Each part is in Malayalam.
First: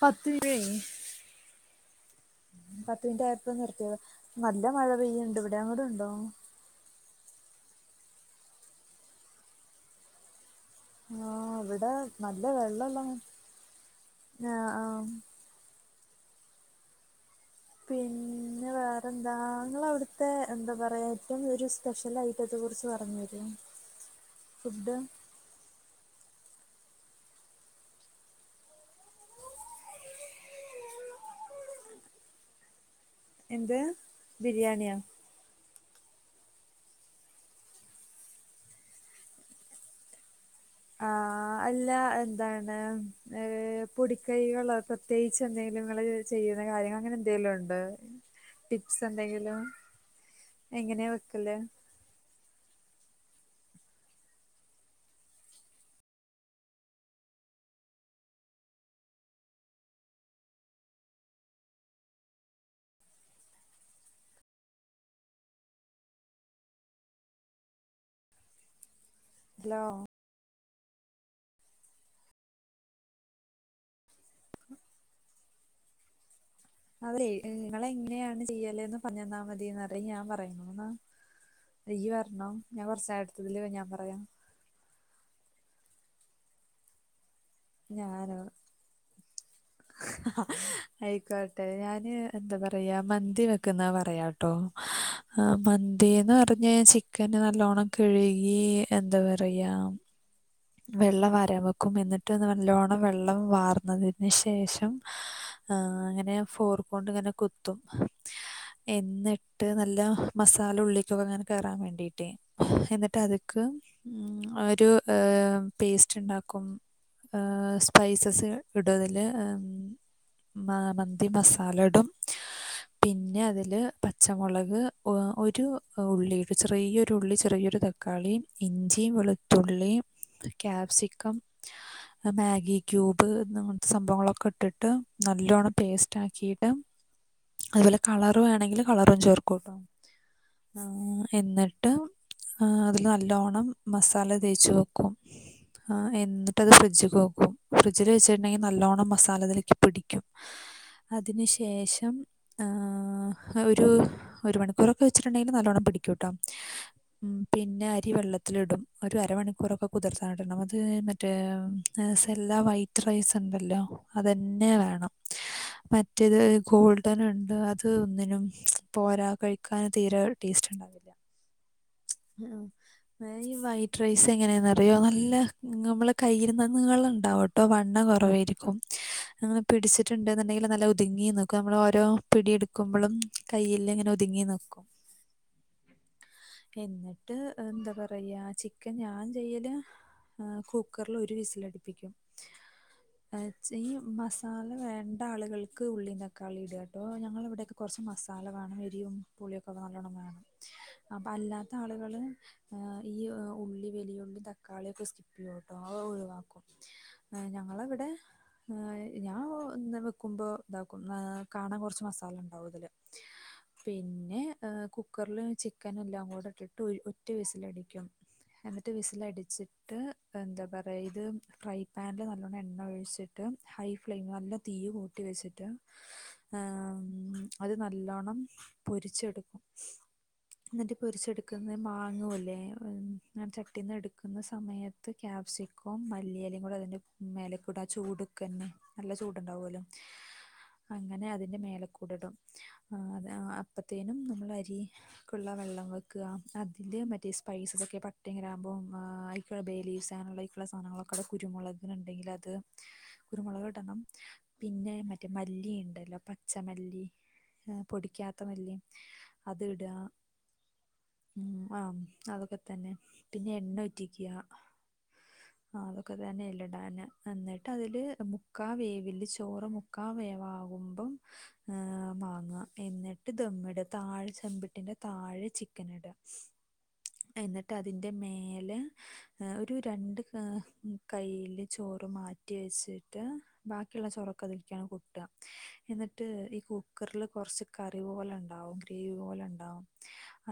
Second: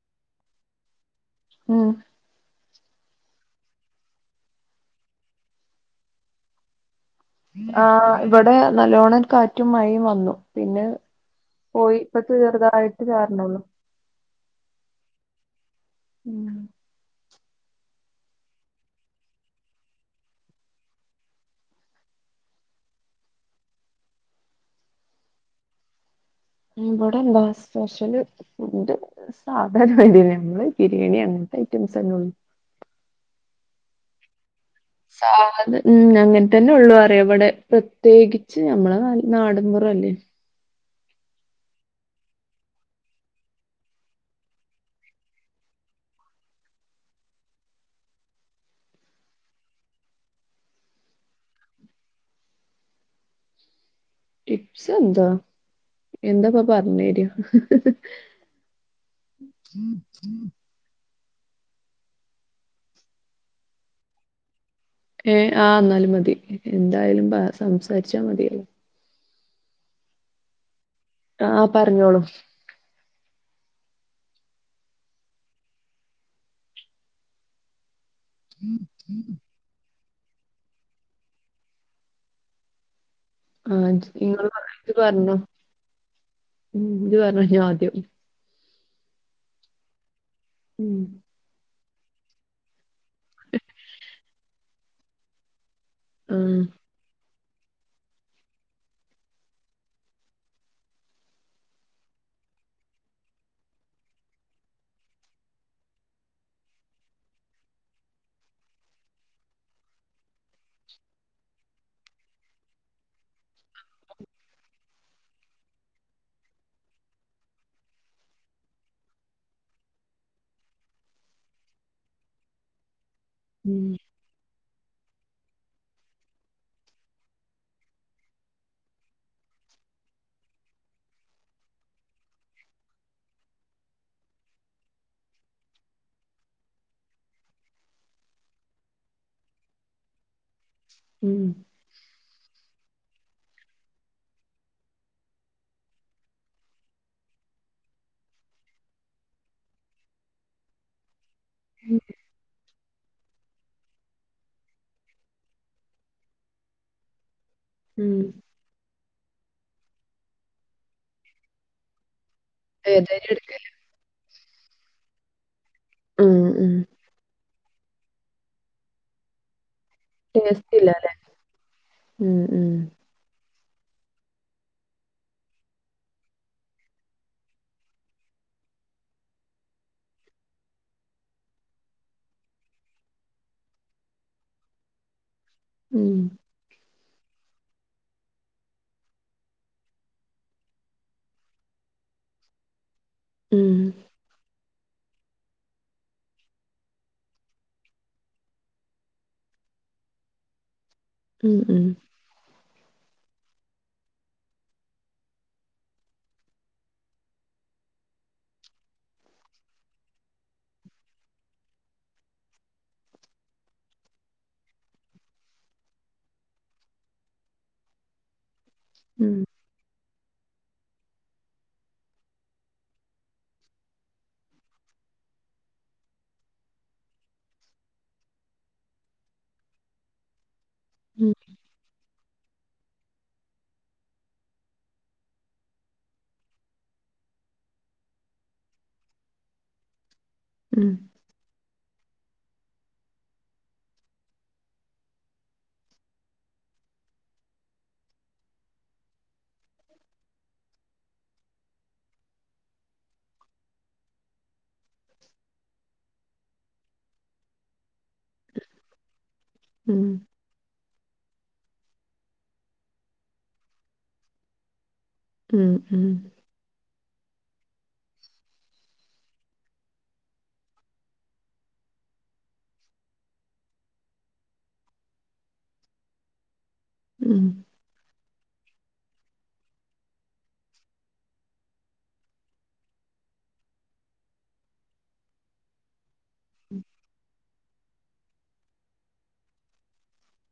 പത്തിര്യേ ആ പത്ത് മിനിറ്റ് ആയപ്പോ നിർത്തിയതാ നല്ല മഴ പെയ്യ്ണ്ട് ഇവിടെ അവടെണ്ടോ ആ ഇവടെ നല്ലോണം കാറ്റും മഴയും വന്നു പിന്നെ ആ ഇവടെ പോയി ഇപ്പൊ നല്ല വെള്ളള്ള ചെറുതായിട്ട് ചാർണുള്ളൂ ആ ഉം പിന് ന്നെ വേറെന്താ ഇങ്ങളോട്ത്തേ എന്താ പറയാ ഏറ്റവും ഒരു സ്പെഷ്യൽ ഐറ്റത്തെ കുറിച്ച് പറഞ്ഞേരോ ഫുഡ്‌ ഇവിടെ എന്താ സ്പെഷ്യല് ഫുഡ് സാധാരണ രീതില് നമ്മള് ബിരിയാണ്യണ് ഐറ്റംസെനോള് ഉ എന്ത് സാധ് ഉം അങ്ങനെ തന്നെ ഒള്ളൂ അറിയ ഇവടെ പ്രത്യേകിച്ച് നമ്മളെ ന നാട്പുറല്ലേ ആ ആ അല്ല എന്താണ് ഏ പൊടിക്കൈകളോ പ്രത്യേയിച്ച് എന്തെലും ഇങ്ങള് ചെയ്യ് ചെയ്യുന്ന കാര്യങ്ങള് അങ്ങനെ എന്തേലുണ്ടോ ടിപ്സ് എന്തെങ്കിലും എങ്ങനെ വെക്കല് ടിപ്സ് എന്താ എന്താപ്പ പറഞ്ഞേരാ ഉം ഉം ഏ ആ ഇന്നാലും മതി എന്തായാലും പ സംസാരിച്ചാ മതിയല്ലോ ഹലോ ആ പറഞ്ഞോളൂ അതെ നിങ്ങളെ എങ്ങനെയാണ് ചെയ്യലേന്ന് പറഞ്ഞേന്നാ മതിന്നറ് അത് ഞാൻ പറയണോന്നാ ഇയ്യ്റ്ഞ്ഞോ ഞാൻ കൊറച്ച് അടുത്തതില് ആ ഞാൻ ഇജ്ജ് പറയാം ഇങ്ങള് പറി ഇജ്ജ് പറഞ്ഞോ ഉം ഇജ്ജ് പറേ ഞാനോ ഉം ആയിക്കോട്ടെ ഞാ ന് എന്താ പറയാ മന്തി വെക്ക്‌ന്ന പറയാട്ടോ മ ന്തിന്ന് ആഹ് പറഞ്ഞാ ചിക്കന് നല്ലോണം കഴ്കി എന്താ പറയാ വെള്ളം വരാ വെക്കും എന്നിട്ട്ന്ന് നല്ലോണം വെള്ളം വാർന്നതിന് ശേഷം ആ അങ്ങനെ ഫോർക്കൊണ്ട് ഇങ്ങനെ കുത്തും എന്നിട്ട് നല്ല മസാല ഉള്ളിക്കൊക്കെ ഇങ്ങനെ കേറാന് വേണ്ടിട്ടേ എന്നിട്ട് അത്ക്ക് മ്മ് ഒരു ഏ പേസ്റ്റ്ണ്ടാക്കും സ്പൈസസ് ഇടു അതില് മ മന്തി മസാലടും പിന്നെ അതില് ഉം പച്ചമൊളക് ഒരു ഉള്ളി ഒരു ചെറിയൊരു ഉള്ളി ചെറിയൊരു തക്കാളി ഇഞ്ചി വെളുത്തുള്ളീം ക്യാപ്സിക്കം മാഗി ക്യൂബ്ന്ന്ങ്ങത്തെ സംഭവങ്ങളൊക്കെ ഇട്ടിട്ട് നല്ലോണം പേസ്റ്റ് ആക്കിട്ട് അത്പോലെ കളറ് വേണേങ്കില് കളറും ചേർക്കും ഉം എന്നിട്ട് അതിൽ നല്ലോണം മസാല തേച്ച് വെക്കും ആ എന്നിട്ടത് ഫ്രിഡ്ജ്‌ക്ക്‌ വെക്കും ഫ്രിഡ്ജ്‌ല് വെച്ചിട്ട്ണ്ടെങ്കി നല്ലോണ്ണം മസാലതിലേക്ക് പിടിക്കും അതിന് ശേഷം ആ ഒരു ഒരു മണിക്കൂറൊക്കെ വെച്ചിട്ട്ണ്ടെങ്കിൽ നല്ലോണ്ണം പിടിക്കൂട്ടോ ഉം പിന്നെ അരി ഉം വെള്ളത്തിലിടും ഒരു അരമണിക്കൂറൊക്കെ കുതിർന്നടണം അത് മറ്റേ [unintelligible] അതെല്ലാ വൈറ്റ് ഏതായാലും റൈസ് എടുക്ക് ഉണ്ടല്ലോ അതന്നെ വേണം ഉം മറ്റേത് ഉം ഗോൾഡൻ ഉണ്ട് അത് ഒന്നിനും പോരാ [unintelligible] ക്കാന് തീരെ ടേസ്റ്റ് ടേസ്റ്റ്ണ്ടാവില്ല ഇല്ലാല്ലേ ഉം ഉം ഈ വൈറ്റ് റൈസ് എങ്ങനെ അരിയോ നല്ല നമ്മളെ കയ്യില് നീളണ്ടാവുട്ടോ വണ്ണം കൊറവായിരിക്കും പിടിച്ചിട്ടുണ്ടെന്നുണ്ടെങ്കിൽ നല്ല ഒതുങ്ങി നിക്കും നമ്മൾ ഓരോ പിടിയെടുക്ക്പോളും കയ്യിൽ ഇങ്ങനെ ഒതുങ്ങി നിക്കും ഉം എന്നിട്ട് എന്താ പറയാ ചിക്കൻ ഞാൻ ചെയല അ കുക്കറൽ ഒരു വിസിലടിപ്പിക്കും [unintelligible] ഉം മസാല [unintelligible] വേണ്ട ആളുകൾക്ക് ഉള്ളിം തക്കാളി ഇടുക കേട്ടോ ഞങ്ങളിവിടെയൊക്കെ കുറച്ച് മസാല വേണം എരിയും പുൊളിയൊക്കെ നല്ലോണം വേണം അപ്പൊ അല്ലാത്തെ ഉം ആളുകൾ [unintelligible] തക്കാളി ഒക്കെ സ്കിപ് ചെയ്യൂട്ടോ അത് ഒഴിവാക്കും ഞങ്ങൾ [unintelligible] ഞാൻ ഇ വെക്കുമ്പോ ഇതാക്കും കാണാൻ കുറച്ച് മസാല ഉണ്ടാവും ഇതില് പിന്നെ കുക്കറില് ചിക്കനല്ലാം കൂടെ ഇട്ടിട്ട് ഒറ്റ വീസില് അടിക്കും എന്നിട്ട് ഉം വിസിലടിച്ചിട്ട് എന്താ പറയുക ഇത് ഫ്രൈ പാനിൽ നല്ലോണ്ണം എണ്ണ ഒഴിച്ചിട്ട് ഹൈ ഫ്ലെയിമിൽ നല്ല തീ കൂട്ടി [unintelligible] അത് നല്ലണം പൊരിച്ചെടുക്കും എന്നിട്ട് ഉം ഉം പൊരിച്ചെടുക്കുന്നത് മാങ്ങുവല്ലേ [inaudible] വട്ടിൽ നിന്ന് എടുക്കുന്ന സമയത്ത് ക്യാപ്സിക്കോം, മല്ലിയയിലും കൂടെ അതിൻ്റെ മേലക്കൂട ചൂടുക്കന്നെ നല്ല ചൂട്ണ്ടാവപോലും ഉം അങ്ങനെ അതിന്റെ [unintelligible] [unintelligible] അപ്പത്തേനും നമ്മൾ അരിക്കുള്ള വെള്ളം വെക്കുക അതില് മറ്റേ സ്പൈസ്സെസ് ഒക്കെ പട്ടയും [unintelligible] അം [unintelligible] സാധനങ്ങളക്കെ അടെ കുരുമുളകിനുണ്ടെങ്കിൽ അത് കുരുമുളകിടണം പിന്നെ മറ്റേ മല്ലി ഉണ്ടല്ലോ [unintelligible] പച്ച മല്ലി പൊടിക്കാത്ത മല്ലിയി അത് ഇടുക ഉം ഉം ആഹ് അതൊക്കെ തന്നെ പിന്നെ എണ്ണ ഒറ്റിക്കുക ഉം ആ ഉം അതൊക്കെ തന്നെ ഇല്ലഇടാന് എന്നിട്ട് അതില് മുക്കാവേവില് ചോറ് മുക്കാ വേവാകുമ്പം വാങ്ങ എന്നിട്ട് ദമ്മിട താഴെ ചെമ്പിട്ടിന്റെ താഴെ ചിക്കൻ ഇട ഉം എന്നിട്ട് [unintelligible] മേല ഒരു രണ്ട് കയ്യില് ചോറ് മാറ്റി വെച്ചിട്ട് [unintelligible] ബാക്കി ഒള്ള ചോറൊക്കെ [unintelligible] എന്നിട്ട് ഈ കുക്കറിൽ കുറച്ച് കറി പോലെ ഉണ്ടാവും ഗ്രേവി പോലെ ഉണ്ടാവും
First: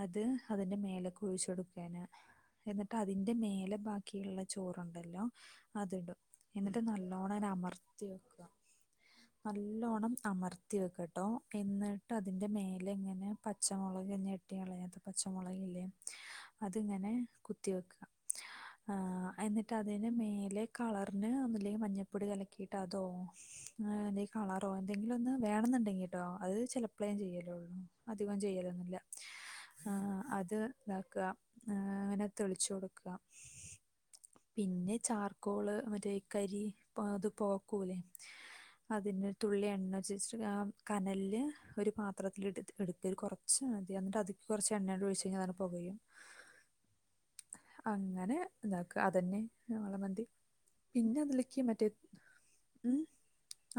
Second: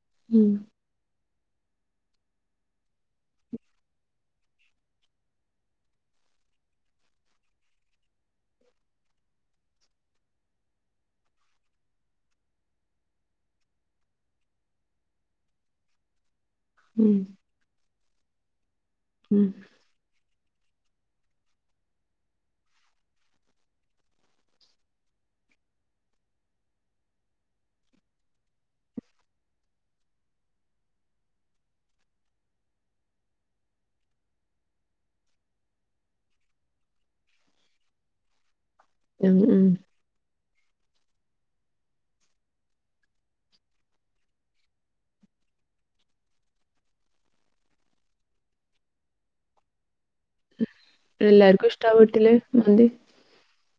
അത് ഉം ഉം അതിന്റെ മേലൊക്കെ ഒഴിച്ച കൊടുക്കാന [unintelligible] എന്നിട്ട് അതിന്റെ മേലെ ബാക്കിയുള്ള ചോറുണ്ടല്ലോ അത് ഇടും എന്നിട്ട് നല്ലോണം [unintelligible] [unintelligible] നല്ലോണ്ണം അമർത്തി വെക്കട്ടോ എന്നിട്ട് അതിൻ്റെ മേലെ ഇങ്ങനെ പച്ചമുളക് [unintelligible] [unintelligible] പച്ചമുളകലില്ലേ അതിങ്ങനെ ഉം കുത്തി വെക്കുക എന്നിട്ട് അതിന് മേലെ കളറിന് ഒന്നല്ലെങ്കിൽ മഞ്ഞപ്പൊടി ഇലക്കിയിട്ട് അതോ എല്ലേൽ കളറോ എന്തെങ്കിലും ഒന്ന് വേണ വേണോണ്ടെങ്കിട്ടോ അത് ചെിലപ്പോളേ ഞാൻ ചെയ്യലോള്ളു അധികം ചെയ്യലൊന്നില്ല ആ അത് ഇതാക്കുക അങ്ങനെ തെളിച്ചു കൊടുക്കുക പിന്നെ ചാർക്കോള് മറ്റേ കരി അത് പോക്കൂലേ അതിന് ഉം ഉം തുള്ളി എണ്ണ [unintelligible] കനലിൽ ഒരു പാത്രത്തിലൽ എടുക്ക ഒരു കുറച്ച് മതി എന്നിട്ട് അതിക്ക് കുറച്ച് എണ്ണകൂടി ഒഴിച്ച് കഴിഞ്ഞ അതാങ്ങ് പുകയും അങ്ങനെ എന്താക്ക അതന്നെ [unintelligible] അതിലേക്ക് എല്ലാർക്കും ഇഷ്ടാവപ്പെട്ടില്ലേ മന്തി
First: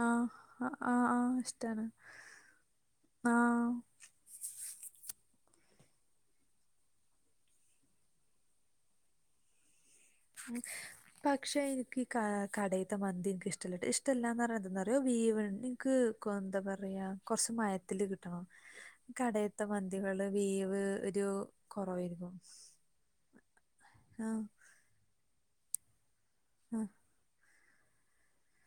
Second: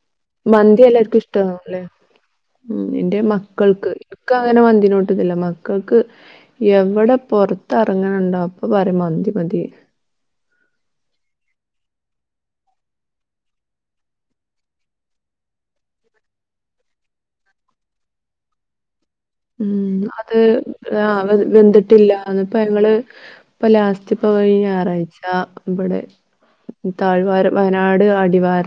ആഹ് മന്തി ആഹ് എല്ലാർക്കും ആഹ് ഇഷ്ടാവുല്ലേ ഇഷ്ടാണ് ഉം എന്റെ മക്കൾക്ക് ഇക്കങ്ങനെ മന്തിനോട്ട്ക്കില്ല മക്കക്ക് എവിടെ പൊർത്തെറങ്ങ്ണ് ണ്ടോ അപ്പൊ പറെം മന്തി മതി. [unintelligible] പക്ഷെ എനിക്ക് ഈ കാ കടയിത്തെ മന്തി ഇൻക്ക് ഇഷ്ടല്ലട്ടോ ഇഷ്ടല്ലാന്ന് പറിണത് എന്താറിയോ അത്‌ വേവ്ണ് ഇന്ക്ക് ക്കോ എന്താ പറയാ കൊറച്ച് മയത്തില് കിട്ടണം കടയത്തെ ഉം മന്തികള് അത് വേവ് ആ ഒരു കുറവായിരിക്കും വെന്തിട്ടില്ലാന്ന് ഇപ്പ ഞങ്ങള് ഇപ്പ ലാ ഇച്ചിപ്പോ ആഹ് കഴിഞ്ഞ ഞായറാഴ്ച ഇവിടെ ആഹ് താഴ് വാരം വയനാട് അടിവാര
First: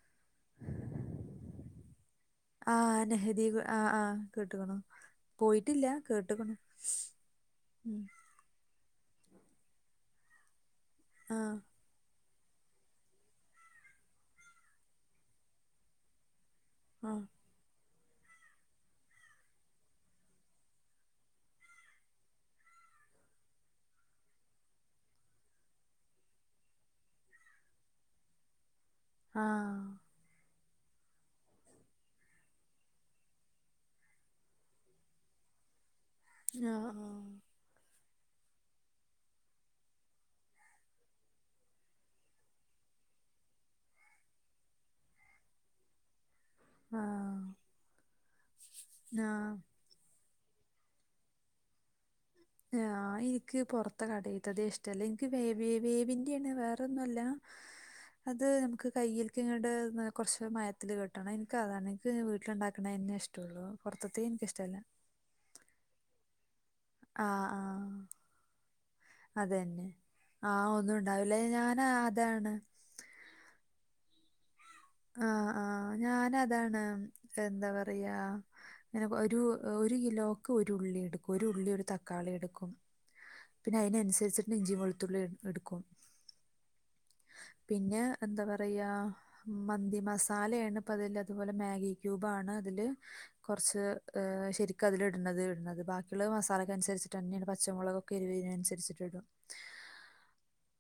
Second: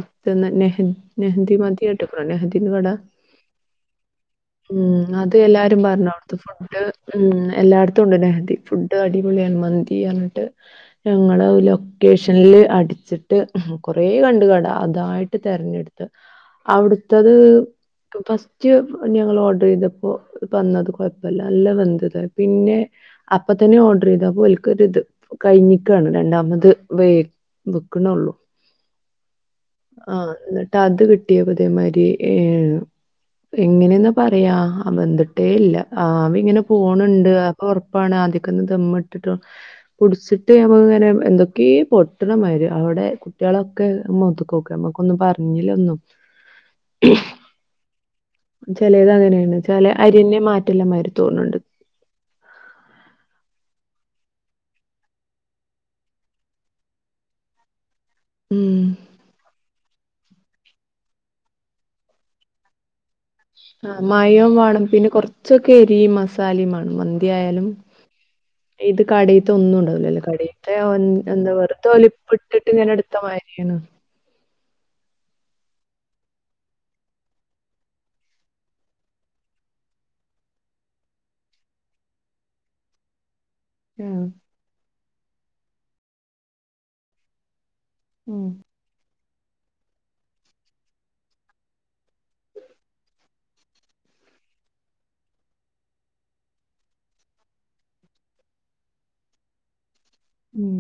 നെഹ് നെഹന്ദി മന്തി കേട്ട്ക്ക്ണോ നെഹന്ദീന്റെ കടാ ആഹ് നെഹദി ആഹ് ആഹ് കേട്ട്ക്ക്ണ് എല്ലാരും പർഞ്ഞൊട്ത്തെ ഫുഡ് ഉം ഉം എല്ലാട്ത്തുണ്ട് നെഹന്ദി ഫുഡ് അടിപൊളിയാണ് മന്തി പർഞ്ഞിട്ട് ഞങ്ങളെ ആഹ് ലൊക്കേഷൻ ന്ല് അടിച്ചിട്ട് കൊറെ കണ്ടു കട അതായിട്ട് തെർഞ്ഞെട്ത്ത് ആഹ് അവിട്ത്തത് ഫസ്റ്റ് ഞങ്ങള് ഓർഡർ ചെയ്ത അപ്പോ വന്നത് കൊഴപ്പല്ല നല്ല വെന്തത് പിന്നെ അപ്പ തന്നെ ഓർഡർ ചെയ്തപ്പോ ഓൽക്കൊരുത് കഴിഞ്ഞിക്കാണ് രണ്ടാമത് വേ വെക്കണ്ള്ളു ആഹ് ആഹ് എ അത് കിട്ടിയ അതേമാതിരി ഏ എങ്ങനെന്നാ പറയാ ആഹ് വെന്തിട്ടേ ഇല്ല ആവിങ്ങനെ ആഹ് പോണുണ്ട് അപ്പ ഒർ പ്പാണ് ആദ്യക്കൊന്ന് ദമ്മ് ഇട്ടിട്ട് കുട്ച്ചിട്ട് നമ്മ ഇങ്ങനെ എന്തൊക്കെ പൊട്ട്ണമാതി ഇവടെ കുട്ട്യാളൊക്കെ മോത്ത്ക്കോക്കി നമ്മക്കൊന്നും പർഞ്ഞിലൊന്നും ആഹ് ആഹ് [unintelligible] ചെലേത് ആഹ് അങ്ങനേണ് ചെല അരിന്നേ മാറ്റെല്ലമാതിരി തോണ് ണ്ട് ഏ ആഹ് ആഹ് എനിക്ക് പൊർത്തെ കടേത്തതേ ഇഷ്ടല്ല ഇൻക്ക് വേ വേ വേവിന്റെ ആണ് വേറൊന്നല്ല അത് ഉം. നമുക്ക് കയ്യിൽക്കിങ്ങട് കുറച്ച് മയത്തില് കിട്ടണം ഇൻക്ക് അതാണ് ഇൻക്ക് വീട്ടിലുണ്ടാക്കണന്നെ ഇഷ്ടം ആഹ് മയോം വേണം പിന്നെ കൊർച്ചൊക്കെ എരീം മസാലെം മേണം ആ മന്തി ആ ആയാലും ഇത് കടയിത്ത ഒന്നും അതന്നെ ഉണ്ടാവൂല്ലല്ലോ ആ കടയിയിലത്തെ ഒന്നും ഉണ്ടാവില്ല എന്താ ഞാൻ വെറുതെ അതാണ് ഒലിപ്പിട്ടിട്ട് ഇങ്ങനെ എടുത്ത ക്കരിയാണ് ആഹ് ആഹ് ഞാന് അതാണ് എന്താ പറയാ അങ്ങനെ ഒരു ഒരു കിലോക്ക് ഒരു ഉള്ളി എടുക്കും ഒരു ഉള്ളി ഒരു തക്കാളി എടുക്കും പിന്നെ ആ. അതിനനുസരിച്ചിട്ട് ഇഞ്ചി വെളുത്തുള്ളി എടുക്കും പിന്നെ എന്താ ഉം. പറയാ മന്തി മസാലയാണ് ഇപ്പ അതില് അതുപോലെ മാഗി ക്യൂബാണ് അതില് കുറച്ച് ഏഹ് ശരിക്കും അതില ഇടുന്നത് ഇടുന്നത് ബാക്കിയുള്ള മസാലൊക്ക അനുസരിച്ചിട്ട തന്നെയാണ് പച്ചമുളകൊക്കെ എരിവതിനനുസരിട്ട ഇടും [inaudible] ഉം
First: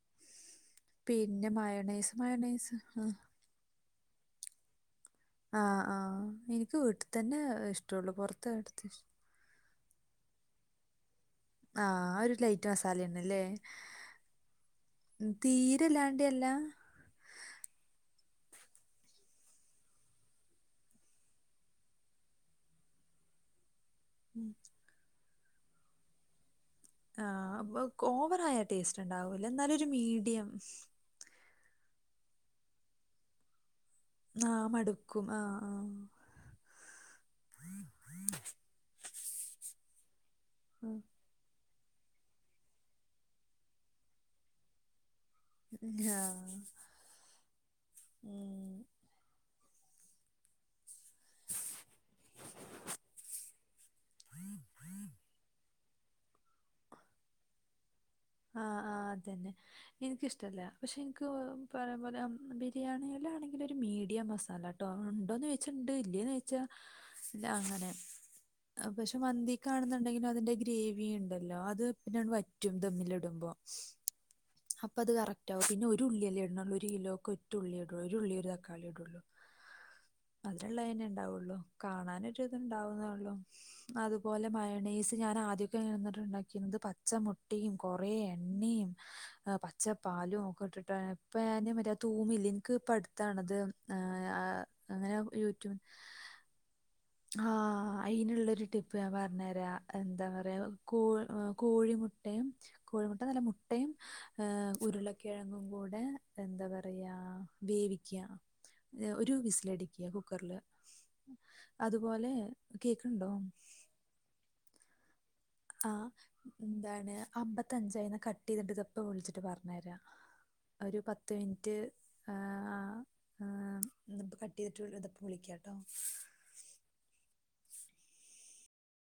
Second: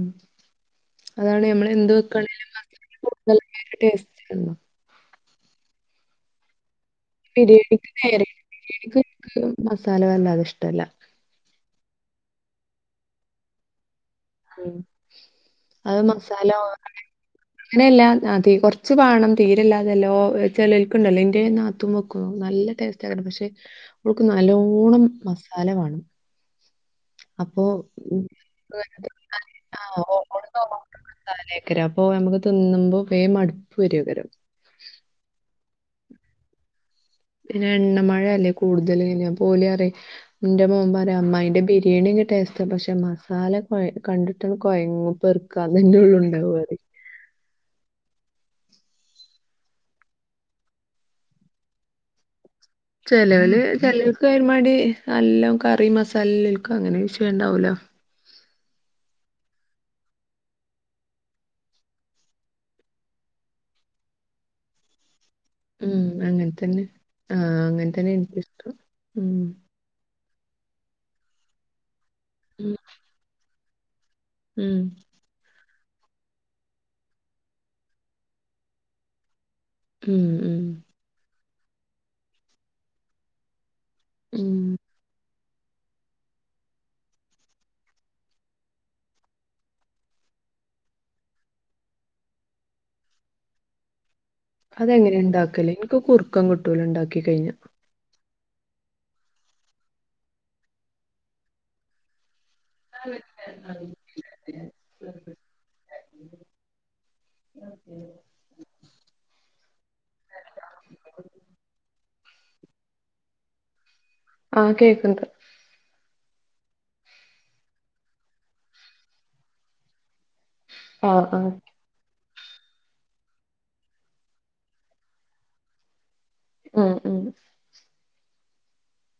അതാണ് പിന്നെ ഞമ്മളെന്ത് മയണൈസ് വെക്കണെലും മയണൈസ് കടുതല് നല്ല ടേസ്റ്റാണല്ലോ ആഹ് ആഹ് എനിക്ക് വീട്ടിതന്നെ ബിരിയാണിക്ക് ഇഷ്ട്ടൊള്ളു നേരെ പൊറത്തെടുത്തെ ബിരിയാണിക്ക് ഇഷ്ട എനിക്ക് മസാല വലാതെ ഇഷ്ട്ടല്ല ആഹ് ഒരു ലൈറ്റ് മസാലണല്ലേ? ഹും അത് മസാലഓവർ അങ്ങനെല്ല തീ കോറച്ച് വാണം തീരല്ലാതല്ല. ഓ ചെലെൽക്കുണ്ടല്ലോ ഇന്റെനാത്തുൻ വെക്കും നല്ല ടേസ്റ്റ് ആക്കാരം. പക്ഷേ, ഓൾക്ക് ഉം. നല്ലോണം മസാല വാണം ആഹ്വാ. വക് ഓവറ ആയ ടേസ്റ്റ് ണ്ടാവൂല്ല ന്നാലൊരു മീഡിയം. തിര അപ്പൊ നമക്ക് തിന്നുമ്പോ വേം മട്കു ആഹ മടുക്കും ആഹാ പിന്നെ എണ്ണമഴ അല്ലേ കൂടുതൽവര. അപ്പോ ഓല്റിം ന്റെ മോൻ ആ പറയും അമ്മായിന്റെ ബിരി ബിരിയാണിക്കെ ടേസ്റ്റ പക്ഷെ മസാല കൊ കണ്ടിട്ടങ്ങ് കൊഴങ്ങും. ആ പെർക്കാതന്നെ ഉള്ളൂണ്ടാവറിം ഉം. ചെിലവള് ചിലൾക്ക് ഒരുമാടി എല്ലാം കറി മസാല എൽക്ക അങ്ങനെ വിഷയ ഉണ്ടാവലോ ആഹ് ആഹ് അത് തന്നെ എനിക്ക ഇഷ്ടല്ല പക്ഷെ എനിക്ക് [unintelligible] ബിരിയാണി [unintelligible] മീഡിയം മസാല ട്ടോ ഉണ്ടോന്ന് ചോയ്ച്ച ഇണ്ട് ഉം ഇല്ലയന്ന് അങ്ങനെ ചോയ്ച്ച തന്നെ ഇല്ല ആഹ് അങ്ങനെ. തന്നെ എനിക്കിഷ്ടം പക്ഷെ ഉം മന്തിക്കാണുന്നുണ്ടെങ്കിലും. അതിന്റെ ഗ്രേവി ഉണ്ടല്ലോ അത് പിന്നാണ് വറ്റും ഉം ധമ്മിലിടുമ്പോ. ഉം അപ്പൊ അത് കറക്റ്റ് ആവും പിന്നെ ഒ ഒരു ഉള്ളിയല്ലേ ഇടണള്ളൂ ഒരു കിലോക്ക ഒറ്റ ഉള്ളി ഇടുള്ളൂ ഒരു ഉള്ള ഒരു തക്കാളി ഇടുള്ളൂ. ഉം ഉം അതിലുള്ള അനെ ഇണ്ടാവുള്ളു കാണാനൊ ഒരു ഇത് ഇണ്ടാവുന്നേ ഉള്ളു. അതു പോലെ ഉം മയണീസ് ഞാൻ ആദ്യമൊക്കെ ഇന്നിട്ടുണ്ടാക്കിുന്നത് പച്ചമുട്ടിയും കൊറെേ എണ്ണയും പച്ചപ്പാലും ഒക്കെ ഇട്ടിട്ട ഇപ്പ മര്യാ തൂമില്ല എനിക്ക് പ്പടുത്താണത് ആ ആ, അങ്ങനെ അതെങ്ങനെ ഉണ്ടാക്കല്ലേ യൂട്യൂബ് എനിക്ക് കുറുക്കം കിട്ടൂല ഉണ്ടാക്കി കഴിഞ്ഞ. ഒരു ടിപ്പ് ഞാൻ പറഞ്ഞരാ എന്താ പറയാ കോ കോഴിമുട്ടയും. കോഴിമുട്ട നല്ല മുട്ടയും ഏ ഉരുളക്കിഴങ്ങും കൂടെ എന്താ പറയാ വേവിക്ക ഒരു വിസിലടിക്ക കുക്കറില് അത് പോലെ കേക്കണ്ടോ? ആഹ് കേക്കണ്ട്. ആ എന്താണ് അമ്പത്തഞ്ചായി കട്ട് ചെയ്തിട്ട് ഇതപ്പ വിളിച്ചിട്ട് പറഞ്ഞ തരാ. ഒരു ആഹ് പത്ത് ആഹ് മിനിറ്റ്. ആ ആ ഇത് ഇപ്പോ കട്ട് ചെയ്തിട്ട് ഇതിപ്പൾ വിളിക്കാം കേട്ടോ. ആഹ് ആഹ്.